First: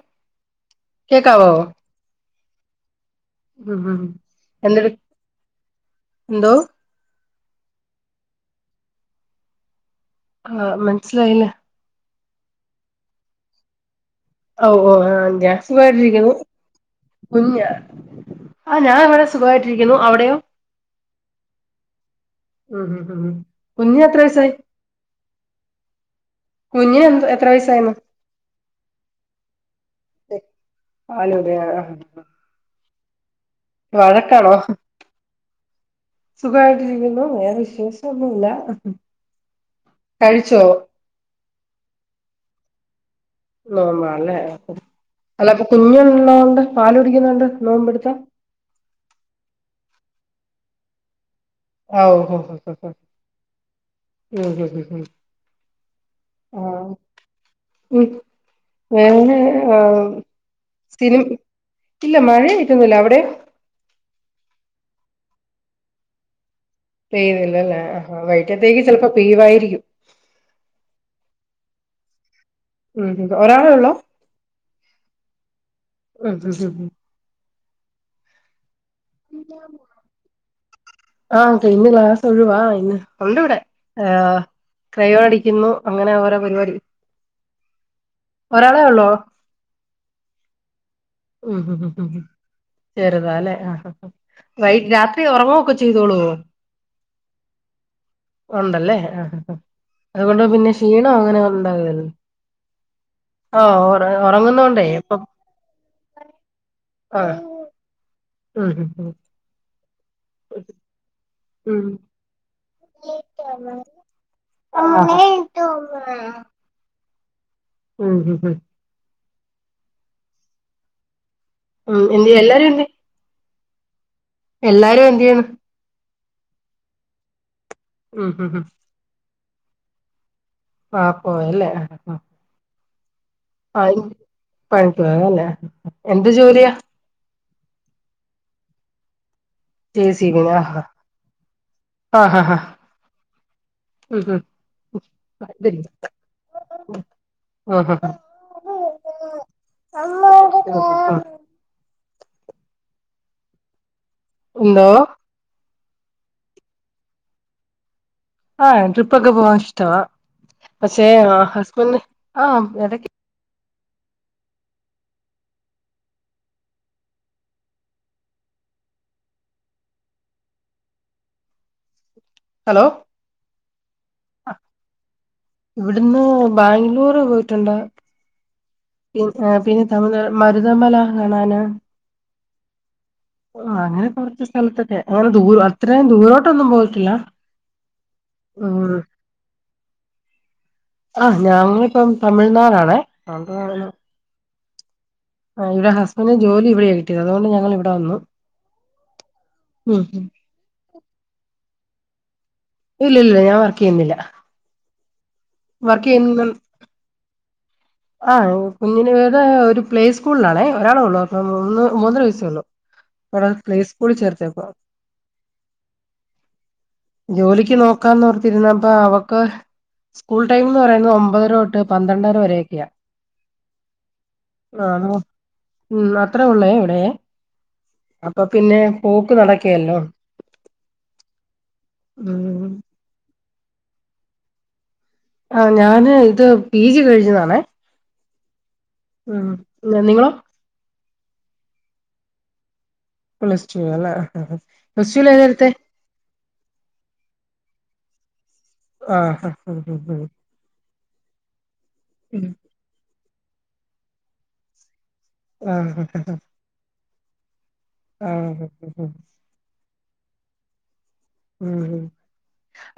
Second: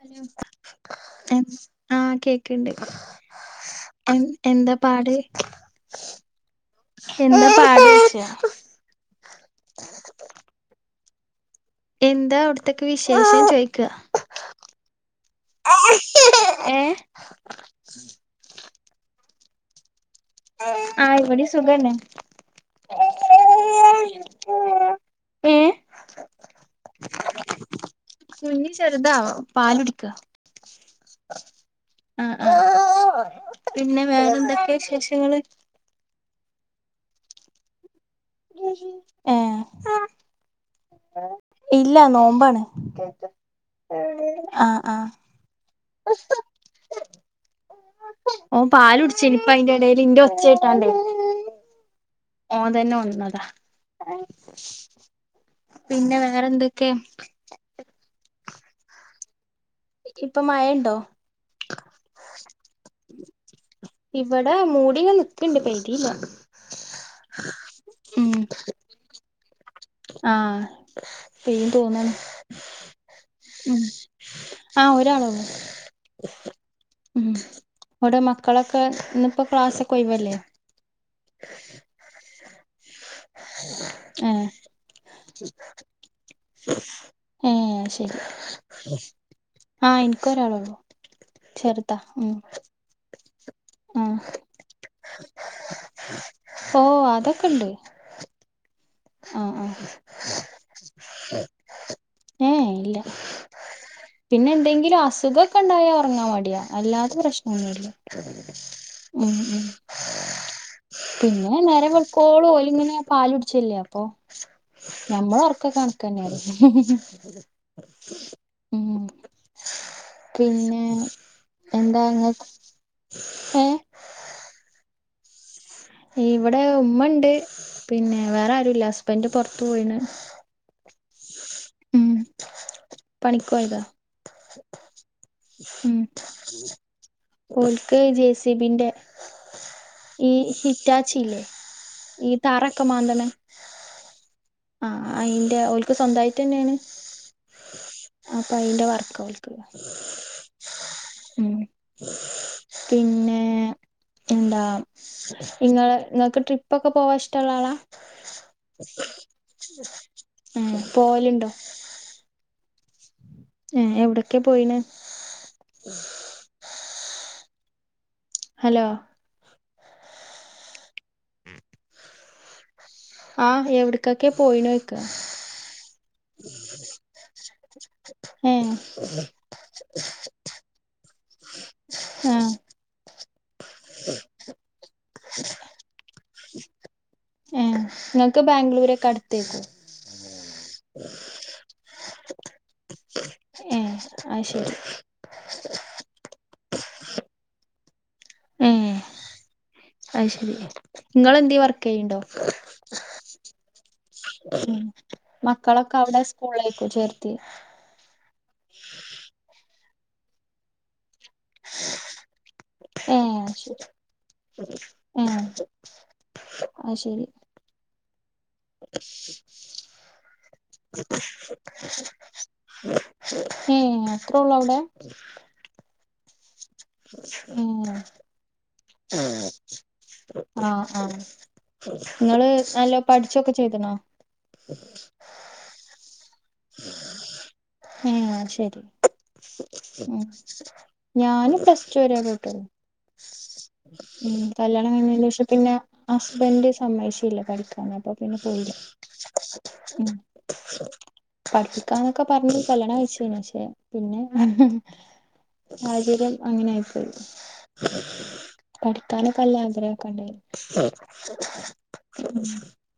Hello കേക്കാവോ ആ കേക്ക്ണ്ട്.. ഉം ഉം എ എന്താ എന്തെടു പാട്.. എന്തോ എന്താ പാട്യ്ച്ച... ആ മനസിലായില്ലേ.. എന്താ അവിടത്തക്കെ വിശേഷം ചോയ്ക്കാ ഓ ഓസുഖയിട്ടിരിക്കുന്നു ഏഹ് കുഞ്ഞ.. ആ ഞാൻ ഇവിടെ സുഖമായിട്ടിരിക്ക്ണു... ആ ഇവിടെം സുഖന്നെ.. ഉം ഉം ഉം ഉ കുഞ്ഞ് എത്ര വയസായി.. ഏഹ് കുഞ്ഞ് എന് എത്ര വയസായിണ്.. കുഞ്ഞി ചെറുതാ പാലുടിക്കാ പാലൂടെ ആഹ് ആ ആ.. പിന്നെ വേറെ എന്തൊക്കെ വിശേഷങ്ങള്. സുഖായിട്ടിരിക്കുന്നു വേറെ വിശേഷം.. ഏ കഴിച്ചോ ഇല്ല നോമ്പാണ്.. [inaudible] നോമ്പാല്ലേ ആഹ് ആഹ് അല്ലപ്പൊ കുഞ്ഞുള്ളോണ്ട് പാല് കുടിക്കുന്നോണ്ട്.. നോമ്പെടുത്താ ഓൻ പാലുടിചൈന് ഇപ്പ അയിന്റെടേല് ഇന്റെ ഒച്ചട്ടാണ്ടെ. ആഹ് ഓഹോ ഹോ ഹോ ഹോ ഹോ ഓന്തന്നെ ഒണന്നതാ.. ഉം ഉം ഉം ഉം പിന്നെ വേറെന്തൊക്കെ.. ഞാന്ന്. ആ ഇപ്പൊ മഴണ്ടോ സിനി ഇല്ല മഴ യായിട്ടോന്നില്ല അവിടെ... ഇവിടെ മൂടിങ്ങ് നിക്ക്ണ്ട് പെയ്‌തീല പെയ്തില്ലല്ലേ ഹാ വൈയ്ട്ടത്തേക്ക് ചെലപ്പോ പെയ്യുവായിരിക്കും... ആ പെയ്യും തോന്ന്ണ്.. ഉം ഉം ഒരാളെ ഉം ഉള്ളോ ആ ഒരാൾ ഒള്ളൂ.. ഉം ഉം ഉം.. എവിടെ മക്കളൊക്കെ ഇന്നിപ്പോ ക്ലാസക്കൊയിവല്ലെ... ഒഴുവാ ഇന്ന് ഒണ്ടിവിടെ ആ. ഏഹ് ക്രയോൺ അടിക്കുന്നു അങ്ങനെ ഒരോ പരിപാടി ഒരാളേ ഉള്ളോ... ആ ഇന്ക്ക് ഒരാളെള്ളൂ.. ഉം ഉം ഉം ഉം ചെറുതാല്ലെ ആ.. ആഹ് വൈ രാത്രി ഉറങ്ങുവൊക്കെ ചെയ്തോള്ളേ.. ഓഹ് അതൊക്കെണ്ട് ഉണ്ടല്ലേ ആ ആ ആ ആഹ് ആഹ് അതുകൊണ്ട് പിന്നെ ക്ഷീണം അങ്ങനെ ഉണ്ടാവി ല്ലല്ലോ. ഏയ് ഇല്ല... പിന്നെ ഒറങ്ങുന്നോണ്ടേ എന്തെങ്കിലും ഇപ്പം അസുഗം ഒക്കെ ഉണ്ടായാ ഉറങ്ങാൻ മടിയാ അല്ലാത്തെ പ്രശ്നമൊന്നുല്ല.. ആഉം ഉം... പിന്നെ ഉം നേരെ പക്കോള പോല ഇങ്ങനെ പാാല ഇടിച്ചല്ല അപ്പൊ ഞമ്മളൊർകൊക്ക കാണക്കന്നെയാണ്. മ്മ്ഹ് ഉം ഉം ഉ പിന്നെ ഉം എണ്ട് എല്ലാരും ഉണ്ട്. ഹേ എല്ലാരും എന്തെയ്നു ഇവിടെ ഉമ്മ ഉണ്ട്. പിന്നെ ഉം ഉം വേറെ ഉം ആരുല്ല ഹസ്ബന്റ് പൊറത്തു പോയിണ്. ആ പോയല്ലേ ഉം ആ. പണിക്കോയതാ ആ പണിക്കുപോയല്ലേ, ഉം എന്ത് ജോലിയാ ഓൽക്ക് ജേസിബിന്റെ ജെ സി ബി ന്റെ ഹാ അറ്റാച്ചില്ലേ ഈ തറൊക്കെ മാന്തണെ. ഉം ഉം ആഹ അയിന്റെ ഓല്ക്ക് സ്വന്തയിട്ട് ന്നെയാണ്. ആ അപ്പൊ അയിന്റെ വർക്ക് ഓല്ക്കു. ആ പിന്നെ എന്താ എന്തോ നിങ്ങൾ നിങ്ങൾക്ക് ട്രിപ്പ ഒക്കെ പോവാൻ ഇഷ്ടമുള്ള ആളാ ആഹ ട്രിപ്പകെ പോവാൻ ഇഷ്ടാ ഏ പക്ഷെ പോവലുണ്ടോ ഹസ്ബെൻന് ആഹ എടക്ക് ഏ എവിടൊക്കെ പോയിന് ഹലോ ഹലോ ആഹ് എവിട ഇക്കൊക്കെ പോയിണക്ക ഇവിടുന്ന് പിന്നർ പിന്നെ തമിഴ് മരുതമല കാണാന് ആഹ് ആ അങ്ങനെ കുറച്ച സ്ഥലത്തൊക്കെ അങ്ങനെ ദൂ അത്രയും ദൂരോട്ട്ന്നും പോ ഏ നിങ്ങക്ക് ബാംഗ്ലൂരൊക്കെ അടുത്തേക്കു. ആഹ ഞങ്ങളിപ്പം തമിഴ്നാടാണേ. ഏ അത് ശരി ആ് ഇടെ ഹസ്ബൻഡന് ജോലി ഇവിടെ കിട്ടിയത്. അതുകൊണ്ട് ഞങ്ങൾ ഇവിടെ വന്നു. ഏ ഉം അത് ശരി നിങ്ങള് എന്തേ വർക്ക് ചെയ്യണ്ടോ? ഇല്ല ഇല്ല ഞാവ ഉ മക്കളൊക്കെ വർക്ക് അവിടെ ചെയ്യുന്ന സ്കൂളേക്കും ചേർത്തി. ആഹ് കുഞ്ഞിന് ഇവിടെ ഒരു പ്ലേ സ്കൂളിലണേ ഒരാളേ ഉള്ളൂ. ആ മൂന്ന് മൂന്നര വയസള്ളോ ഏ അവിടെ ശരി പ്ലേസ് കൂടി ചേർതെകുവാ. ഏ അത് ശരി ജോലിക്ക് നോക്കാന്നോർത്തിരുന്നപ്പ അവക്ക് സ്കൂൾ ടൈംന്ന്‌ പറയുന്നത് ഒമ്പതര തൊട്ട് പന്ത്രണ്ടര വരൊക്കെയ ഏ അത്രേ ഉള്ളൂ അവിടെ ഉം അത്ര ഉള്ളേ ഇവിടെ അപ്പൊ പിന്നെ പോക്ക് നടക്കേലല്ലോ ആ ആ നിങ്ങള് ഉം നല്ല പഠിച്ചൊക്കെ ചേതനൊ ആ ഞാന് ഇത് പി ജി കഴിഞ്ഞതാണെ. ഏ ശരി ഉം ഉം നിങ്ങളോ ഞാന് പ്ലസ്ടു വര പോയിട്ടൊള്ളു. പ്ലസ് ടു അല്ലെ ഉ കല്യാണം പ്ലസ് കഴിഞ്ഞന് ടു ഏതാ ശേഷം എടുത്തെ പിന്നെ ഹസ്ബന്റ് സമ്മയ്ശില്ല പഠിക്കാന പ്പ പിന്നെ പോയില്ല. ആഹ് ആ ഉം പഠിപ്പിക്കാന്നൊക്കെ പറഞ്ഞ കല്ണം കച്ചന് പശേ പിന്നെ ഹം ആഹ് സാഹചര്യം അങ്ങനെ ആയിപോയി ആഹ് പഠിക്കാനൊക്കെല്ലാഗ്രഹ ണ്ട ഉം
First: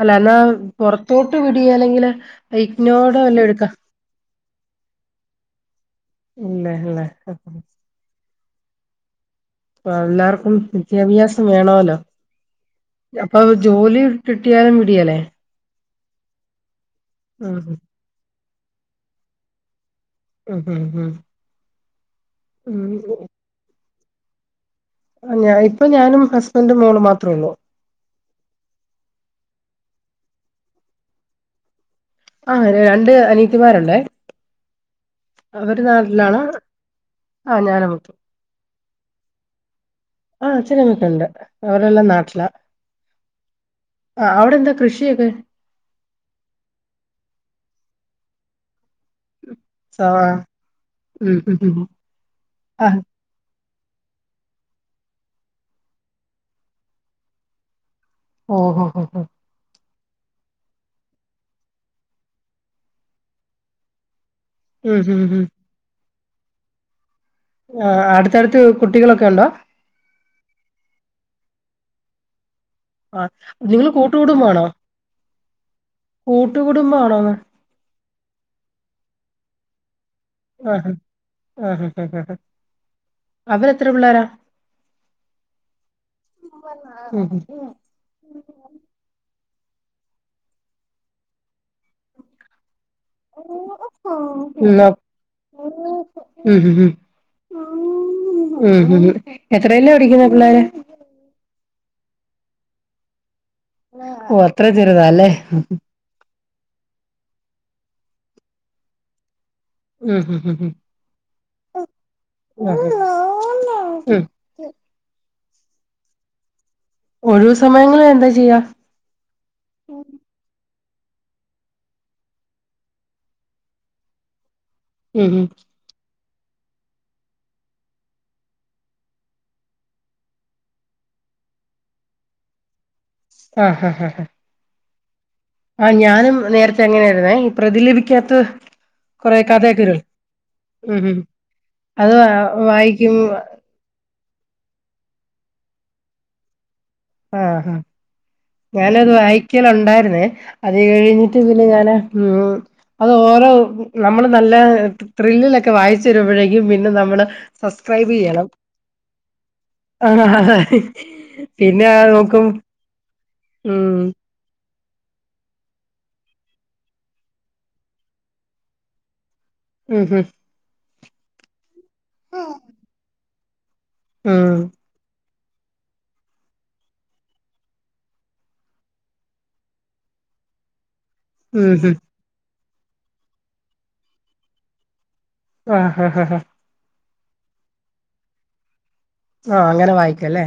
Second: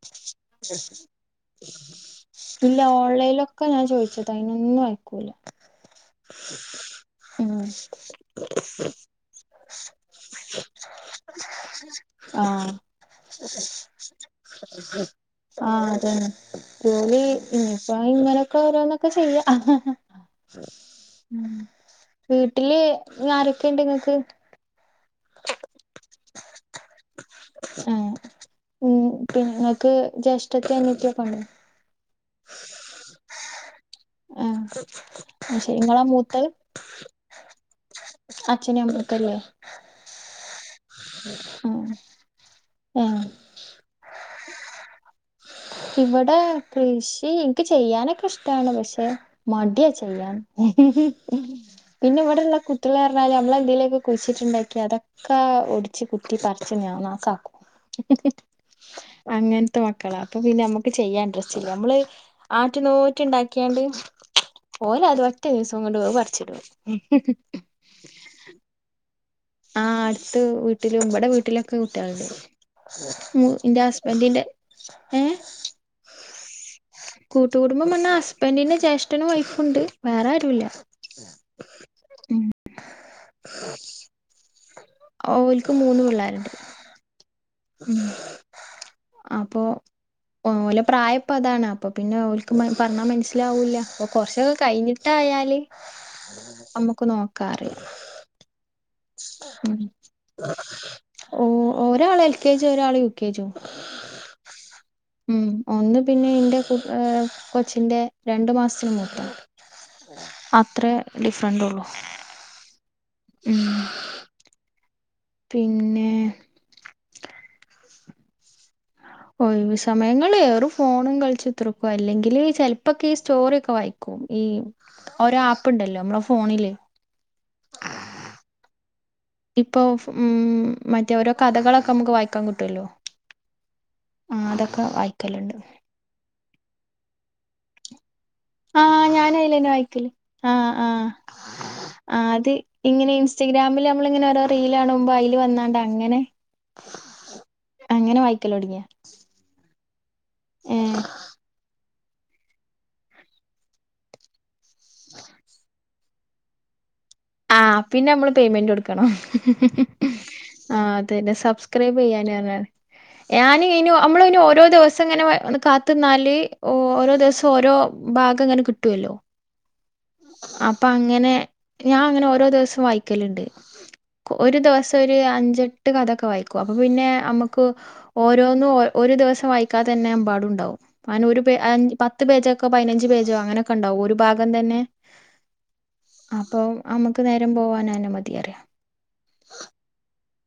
അല്ലാന്നാ പൊറ്ത്തോട്ട് വിടെയി ല്ലെങ്കില് അയ്ക്നോട് ലൊക്കെ ഞാൻ ചോദിച്ചതാ അയ്നൊന്നും അയ്ക്കൂല ഇല്ലേല്ലേ [unintelligible] [unintelligible] ആ എല്ലാർക്കും വിദ്യാഭ്യാസം വേണോലോ ആഹ് അപ്പൊ ജോലി കിട്ട്യാലും വിട്യേലേ മ് ജോലി ഇനിപ്പം ഇങ്ങനൊക്കോരോന്നൊക്കെ ചെയ്യാ ഉം ഉം മ് വീട്ടില് ഉം ആരൊക്കെണ്ട് ങ്ങക്ക്? ആ ഞാ ഇപ്പൊ ഞാനും ഹസ്ബൻ്റും മോളും മാത്രൊള്ളൂ [inaudible] ആഹ് ഉം പിന്നെ ഇങ്ങക്ക് ജ്യേഷ്ഠത്തി അനിയത്ത്യൊക്കണോ? ആ രണ്ട് അനിയത്തിമാരുണ്ടേ ആഹ് അയ്ശരി അവര് ഇങ്ങളാ നാട്ടിലാണ് മൂത്തത് ആ ഞാന അച്ഛനും അമ്മയൊക്കെല്ലേ [inaudible] ആ ത്തിരങ്ങൊക്കെണ്ട് ആഹ് അവരെല്ലാം നാട്ടില ആഹ് ആ അവ്ടെന്താ കൃഷിയൊക്കെ? ഇവിടെ കൃഷി ന്ക്ക് ചെയ്യാനൊക്കെഷ്ടാണ് പക്ഷെ മട്യാ സോ ചെയ്യാൻ ഉം ഉം ഉം പിന്നെ ഇവടെള്ള ആഹ് കുട്ട്യാളറ്ഞ്ഞാല് നമ്മളെന്തേലൊ കുഴ്ച്ചിട്ട്ണ്ടാക്ക്യാ അതൊക്കാ ഒടിച്ച് കുത്തി പറ്ച്ച് ഞ നാക്കാം ഓഹോ ഹോ ഹോ അങ്ങനതെ മ ക്കളാ അപ്പൊ പിന്നെ മ്മക്ക് ചെയ്യാൻ അഡ്രെസ്സില്ല മ്മള് ആറ്റു നോറ്റ്ണ്ടാക്ക്യാണ്ട് ഓല ഉം ഉം തൊറ്റ ദിവസം കൊണ്ട് അത് പറ്ച്ച്ടും ആ അടുത്തടുത്ത് കുട്ടികളൊക്കെ ഉണ്ടോ ആ അടുത്ത് വീട്ടിലും ബടെ വീട്ടി ലൊക്കെ കുട്ട്യാളുണ്ട് ആഹ് മ് ൻ്റെ നിങ്ങള് ഹസ്ബൻ്റിൻ്റെ കൂട്ടുകുടുംബാണോ കൂട്ടുകുടുംബാണോന്ന് കൂട്ടുകൂടുംബം പഞ്ഞാൽ ഹസ്ബൻഡിന്റെ ജ്യേഷ്ഠനും വൈഫുണ്ട് ആഹ്ഹാ ആഹ് ആഹ് ആഹ് അവരെത്ര പിള്ളേരാ [inaudible] ഓൽക്ക് മൂന്ന് പിള്ളേരുണ്ട് ഉം ഉം അപ്പോ ഓലെ പ്രായപ്പതാണ് അപ്പൊപിന്നെ ഓല്ക്ക് മന് പറ്ഞ്ഞാ ഉം മനസ്സിലാവൂല്ല അപ്പൊ അ കൊറ്ച്ചൊക്കെ കഴിഞ്ഞ്ട്ടായാല് ഉം ഉം ഉം നമ്മുക്ക് നോക്കാറിയാ ഉം ഉം ഉം മ് എത്രയിലാ പഠിക്കുന്നെ പിള്ളേര് ഓ ഒരാൾ എൽകെജിം ഒരാൾ യുകെജും ഓ അത്ര ചെറുതാല്ലേ മ്മ് ഒന്ന് പിന്നെ ഇൻ്റെ കൊ കൊച്ചിൻ്റെ രണ്ട് മാസ്ത്തിന് മൂത്താ ഉം ഉം ഉം അത്രേ ഡിഫ്റന്റൊള്ളു ഉം ആഹ് മ്മ് ഉം പിന്നെ ഒഴ്വ്സമയങ്ങളിൽ എന്താ ചെയ്യാ ഒഴ്‌വ് സമയങ്ങളേറും ഫോണും കള്ച്ചുത്തർക്കും അല്ലെങ്കിൽ ചെല്പ്പൊക്കെ ഈ സ്റ്റോറി ഒക്കെ വായിക്കും ഈ ഉം ഓരാ ഉം അപ്പ്ണ്ടല്ലോ മ്മളെ ഫോണില് ഇപ്പോ മ്മ് മറ്റേ ഓരോ കഥകളൊക്കെ മ്മക്ക് വായിക്കാൻ കിട്ടൊല്ലോ ആഹാഹഹ വായിക്കലുണ്ട് ആ ഞാനും നേരത്തെ എങ്ങനെയായിരുന്നേ ഈ പ്രതിലപിക്കാത്ത ആ ഞാനയ്ലന്നെ വായ്ക്കല് ആ ആ ഉം ഉം ആഹ് വാ- അത് ഇങ്ങനെ വായിക്കും ഇൻസ്റ്റാഗ്രാമില് നമ്മള് ഇങ്ങനെ ഓരോ റീലാണുമ്പോ അയ്ല് വെന്നാണ്ട് അങ്ങനെ ആഹ്ഹാ അങ്ങനെ വായിക്കല് തൊടങ്ങിയ ഞാനത് വായിക്കലൊണ്ടായ്ര്ന്നേ അത് ഏഹ് കഴിഞ്ഞിട്ട് പിന്നെ ഞാനാ മ്മ് അത് ഓരോ നമ്മള് നല്ല ത്രില്ലിലൊക്കെ വായിച്ച് വരുമ്പോഴേക്കും പിന്നെ ന ആഹ് പിന്നമ്മള് പേയ്മെന്റൊട്ക്കണം ആ, ആഹ് അതന്നെ സബ്സ് പിന്നെ അത് നോക്കും ക്രൈബെയ്യാനാണ് ഞാനയ്നു ഉം മ്മള് പിന്നെ ഓ ഓരോ ദിവസങ്ങനെ വ വന്ന് കാത്ത്ന്നാല് ഓരോ ദിവസം ഓരോ ഭാഗം ങ്ങനെ കിട്ടുവല്ലോ ഉം ഹം അപ്പം അങ്ങനെ ഞാൻ അങ്ങനെ ഓരോ ദിവസൊം വായിക്കല്ല്ണ്ട് ഒരു ഉം ദിവസം ഒരു അഞ്ച് അെട്ട് കഥൊക്കെ വായിക്കും അപ്പൊ പിന്നെ നമ്മുക്ക് ഓരോന്നും ഒരു ദിവസം വായിക്കാതന്നെമ്പാടുണ്ടാവും അന ഒരു ഉം ഉം പത്ത് പേജൊക്കോ പതിനഞ്ച് പേജോ അങ്ങനെയൊക്കെണ്ടാവും ഒരു ഭാഗം തന്നെ ആഹ ഹാ ആഹ് ഹാ ആ നമുക്ക് നേരം പോകൻ അഎന്നെ മതി അറിയ ആഹ അങ്ങനെ വായിക്കും അല്ലേ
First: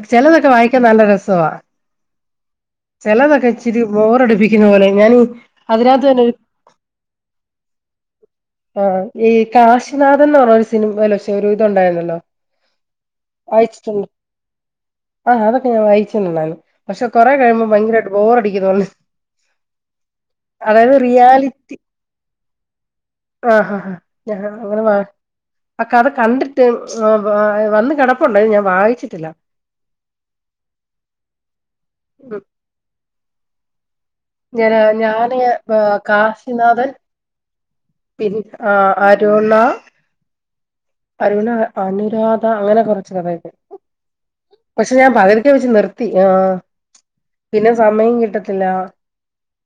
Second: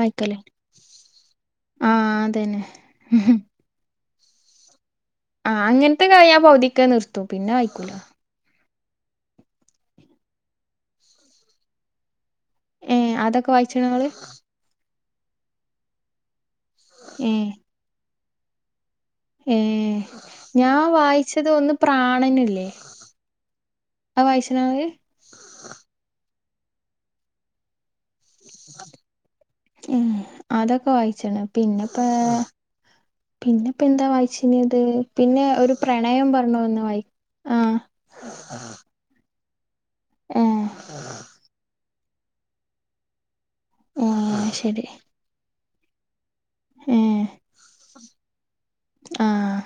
വായിക്കല് ചെലതൊക്കെ വായിക്കാൻ നല്ല രസവാ ആ അതന്നെ ചിലതൊക്കെ ഇച്ചിരി ബോറടുപ്പിക്കുന്ന പോലെ ഞാനീ ആഹ അതിനകത്ത് അങ്ങനത്തെ തന്നെ കാര് ഒരു ആ പകതിക്കെ നിർത്തു പിന്നെ ആയിക്കൂലോ ആഹ ഈ കാശിനാഥൻ എന്ന് പറഞ്ഞ ഒരു സിനിമലോക്ഷെ ഒരു ഇതു ഉണ്ടായിരുന്നല്ലോ ഏ അതൊക്കെ വായിച്ചണങ്ങള് ആഹ് അതൊക്കെ ഞാൻ വായിച്ചിട്ടണ്ടാണ് പക്ഷെ കൊറെ ഏ കഴിയുമ്പോൾ ഭയങ്കരമായിട്ട് ബോറ അടിക്ക് തോന്നു ഏ ഞാ വായിച്ചത് ഒന്ന് റിയാലിറ്റി പ്രാണനില്ലേ? ആ അത് വായിച്ച്ണോ ഇങ്ങള് അനെ കണ്ടിട്ട് വി [unintelligible] കടപ്പുണ്ടായി ഞാൻ വായിച്ചിട്ടില്ല [inaudible] ഏ അതൊക്കെ വായിച്ച്ണ് ഉം പിന്നെപ്പോ എന്താ വായിച്ചനത് ഞാന് ഞാന് പിന്നെ ഒരു പ്രണയം പറഞ്ഞ ഒന്ന് കാശിനാഥൻ വായി ആഹ് പി ആ അരുണ ഏഹ് അരുണ അനുരാധ അങ്ങനെ കുറച്ച് കഥയെ ഏഹ് ശരി പക്ഷെ ഞാൻ പകരക്കെ വെച്ച് നിർത്തി ആഹ പിന്നെ സമയം കിട്ടത്തില്ല ആഹ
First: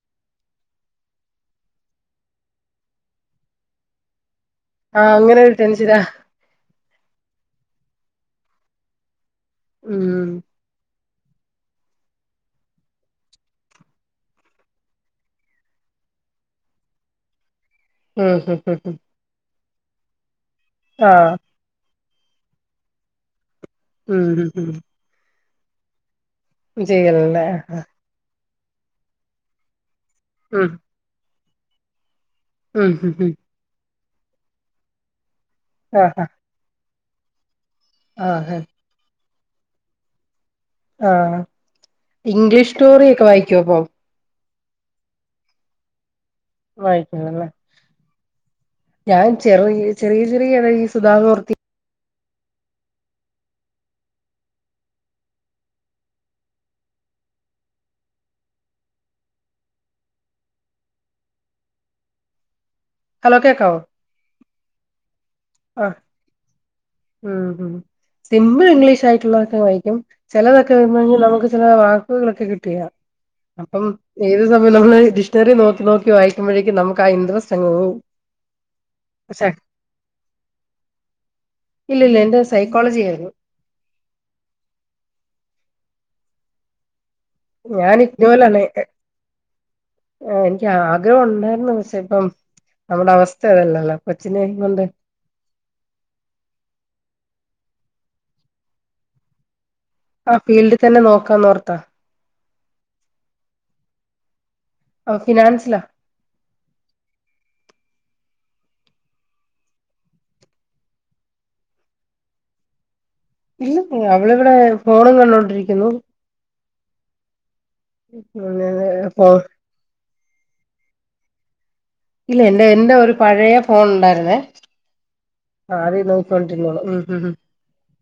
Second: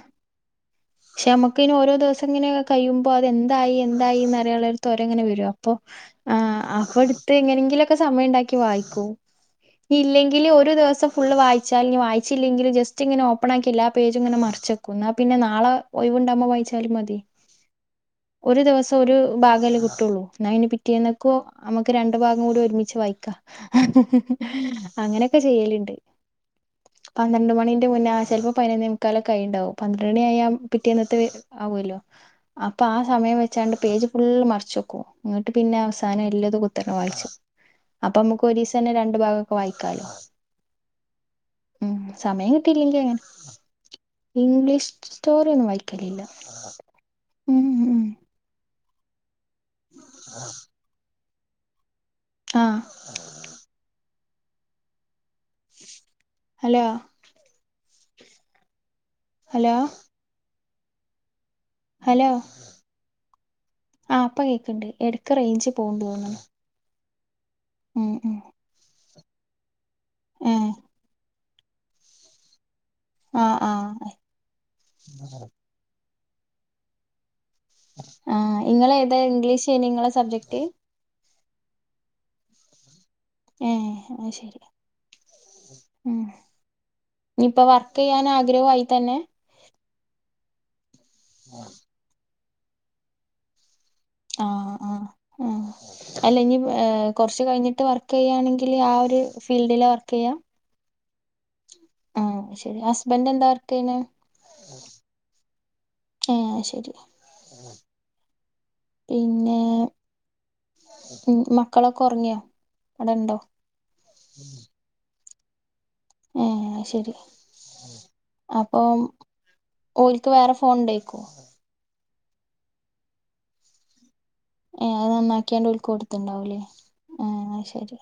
പക്ഷെ നമ്മുക്കിനി ഓരോ ദിവസം ഇങ്ങനെ കഴിയുമ്പോ അത് എന്തായി എന്തായി ളടുത്ത് തോര ആഹ് അങ്ങനെ വരും ഒരു അപ്പൊ ടെൻഷനാ ആ അവ എടുത്ത് എങ്ങനെങ്കിലുംക്കെ സമയം ഉണ്ടാക്കി വായിക്കും ഉം ഇല്ലെങ്കില് ഒരു ദിവസം ഫുള് വായിച്ചാൽ ഇനി വായിച്ചില്ലെങ്കിൽ ജസ്റ്റ് ഇങ്ങന ഓപ്പന്നാക്കില്ലാ പേജുംങ്ങനെ മറിച്ചെക്കുന്ന പിന്നെ നാളെ ഒയിവ്ണ്ടാവുംബൊ വായിച്ചാലും മതി. ഉം ഹും ഒരു ഹും ഹും ദിവസം ഒരു ഭാഗല്ലെ കിട്ടുള്ളൂ. എന്ന അയ്ന് പിറ്റേന്നക്കു ആഹ് നമുക്ക് രണ്ടു ഭാഗം കൂടി ഒരുമിച്ച് വായിക്കാ ഹ ഹ ഉം ഹും ഹ അങ്ങനെ ചെയ്യല്ണ്ട്. ഹും ചെയ്യലല്ലേ പന്ത്രണ്ട് മണിന്റെ മുന്നേ ആ ചെലപ്പോ പതിനൊന്നെ മുക്കാലൊക്കെ ആയീവുംണ്ടാവും. പന്ത്രണ്ടണിയായാൽ ഉം ത്ത് ആവല്ലോ. അപ്പൊ ഉം ആ ഹും ഹും സമയം വെച്ചാണ്ട് പേജ് ഫുള്ള് മറച്ചെക്കും ഇന്നിട്ട് പിന്നെ അവസാനം ആഹ് എല്ലതും കുത്തർന്ന് വായിച്ച്. അപ്പൊ നമുക്ക് ആഹ് ഒരീസന്നെ രണ്ടു ഭാഗ വായിക്കാലോ ആഹ് ഉം സമയം ഇംഗ്ലീഷ് കിട്ടിയില്ലെങ്കി സ്റ്റോറി അങ്ങനെ ഒക്കെ വായിക്കോ അപ്പൊ? ഇംഗ്ലീഷ് സ്റ്റോറി ഒന്നും വായിക്കലില്ല. വായിക്കണല്ലേ ഉം ഉം ഞാൻ ചെറി ചെറിയ ചെറിയ ദാ ഈ സുധാ ആ ഹലോ ഹലോ ഹലോ ഹലോ കേക്കാവോ ആ ഇപ്പ കേക്കണ്ട് എടക്ക് റേഞ്ച് ആഹ് പോകണ്ട്ന്ന് തോന്നുന്നു ഉം സിമ്പിൾ ഇംഗ്ലീഷ് ആയിട്ടുള്ളതൊക്കെ വായിക്കും ഉം ചിലതൊക്കെ വരുമ്പോ നമുക്ക് ചില വാക്കുകളൊക്കെ കിട്ടിയ ആഹ് അപ്പം ആഹ് ഏത് സമയം നമ്മള് ഡിക്ഷണറി നോക്കി നോക്കി വായി മ്പോഴേക്കും നമുക്ക് ആ ഇൻട്രസ്റ്റ് അങ്ങ് പോവും ആ നിങ്ങള് ഏതാ പക്ഷെ ഇംഗ്ലീഷ് നിങ്ങളെ സബ്ജക്ട് ഇല്ല ഇല്ല എന്റെ സൈക്കോളജി ആയിരുന്നു ഏ അത് ശരി ഉം ഇപ്പൊ വർക്ക് ഞാൻ ചെയ്യാൻ ഇഗ്നോയിലാണ് ആഗ്രഹമായി തന്നെ എനിക്ക് ആഗ്രഹം ഉണ്ടായിരുന്നു പക്ഷേ ഇപ്പം നമ്മുടെ അവസ്ഥ അതല്ലല്ലോ കൊച്ചിനെ ആ കൊണ്ട് ആഹ് ആ അല്ല ഇനി ഏ കുറച്ച് കഴിഞ്ഞിട്ട് ട്ട് വർക്ക് ചെയ്യാണെങ്കിൽ ആ ഒരു ഫീൽഡില ആ ഫീൽട് തന്നെ നോക്കാന്നോർത്ത ആ ശരി ഹസ്ബെന്റെന്താ വർകെയ്യണേ ആ ഫിനാൻസില ഏഹ് പിന്നേ മക്കളൊക്കെ ഒറങ്ങിയോ? അവിടെണ്ടോ ഇല്ല അവളിവിടേ ഫോണും കണ്ടോണ്ടിരിക്കുന്നു. ഏ ശരി. അപ്പം [unintelligible] ഓൽക്ക് വേറെ ഫോൺ ഉണ്ടേക്കു ഇല്ല എന്റെ എന്റെ ഒരു പഴയ ഫോൺ ഉണ്ടായിരുന്നേ. ഏ അത് നന്നാക്കിയണ്ട് ഓൽക് അത് കൊടുത്തിണ്ടാവൂലെ നോക്കിക്കൊണ്ടിരുന്നോളൂ ഉം ഉം ആ ഉം ശരി.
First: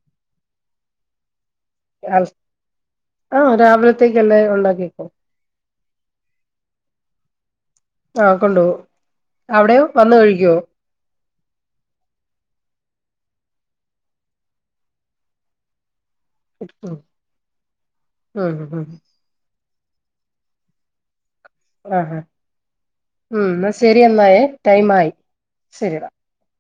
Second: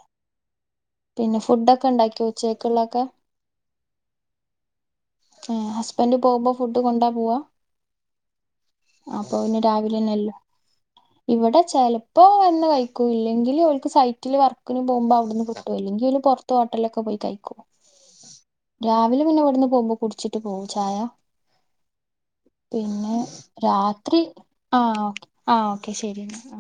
പിന്നെ ഫുഡൊക്കെ ഉണ്ടാക്കിയോ ആൾ- ഉച്ചയ്‌ക്കുള്ള ഒക്കെ? ആ രാവിലത്തേക്കല്ലേ ഉണ്ടാക്കിക്കോ ഏ ഹസ്ബൻഡ് പോവുമ്പോ ഫുഡ് കൊണ്ടാ പോവാ? ആ കൊണ്ട്പോവും അപ്പൊ പിന്നെ അവിടെയോ വന്ന് രാവിലെന്നെല്ലോ കഴിക്ക്യോ ഇവിടെ ചെലപ്പോ വന്ന് കഴിക്കൂ ഇല്ലെങ്കിൽ ഓൽക്ക് സൈറ്റില് വർക്കിന് പോകുമ്പോ അവിടുന്ന് കിട്ടും അല്ലെങ്കില് പുറത്ത് ഉം ഹോട്ടലിലൊക്കെ പോയി കഴിക്കും ഉം ഉം രാവില പിന്നെ ഇവുടുന്ന് പൊകുമ്പോ കുടിച്ചിട്ട് പോവും ചായ ആഹാ പിന്നെ ഉം എന്നാ ശരി രാത്രി എന്നായേ ആ ടൈം ആയി ആ. ഒക്കെ ശരി എന്നാ.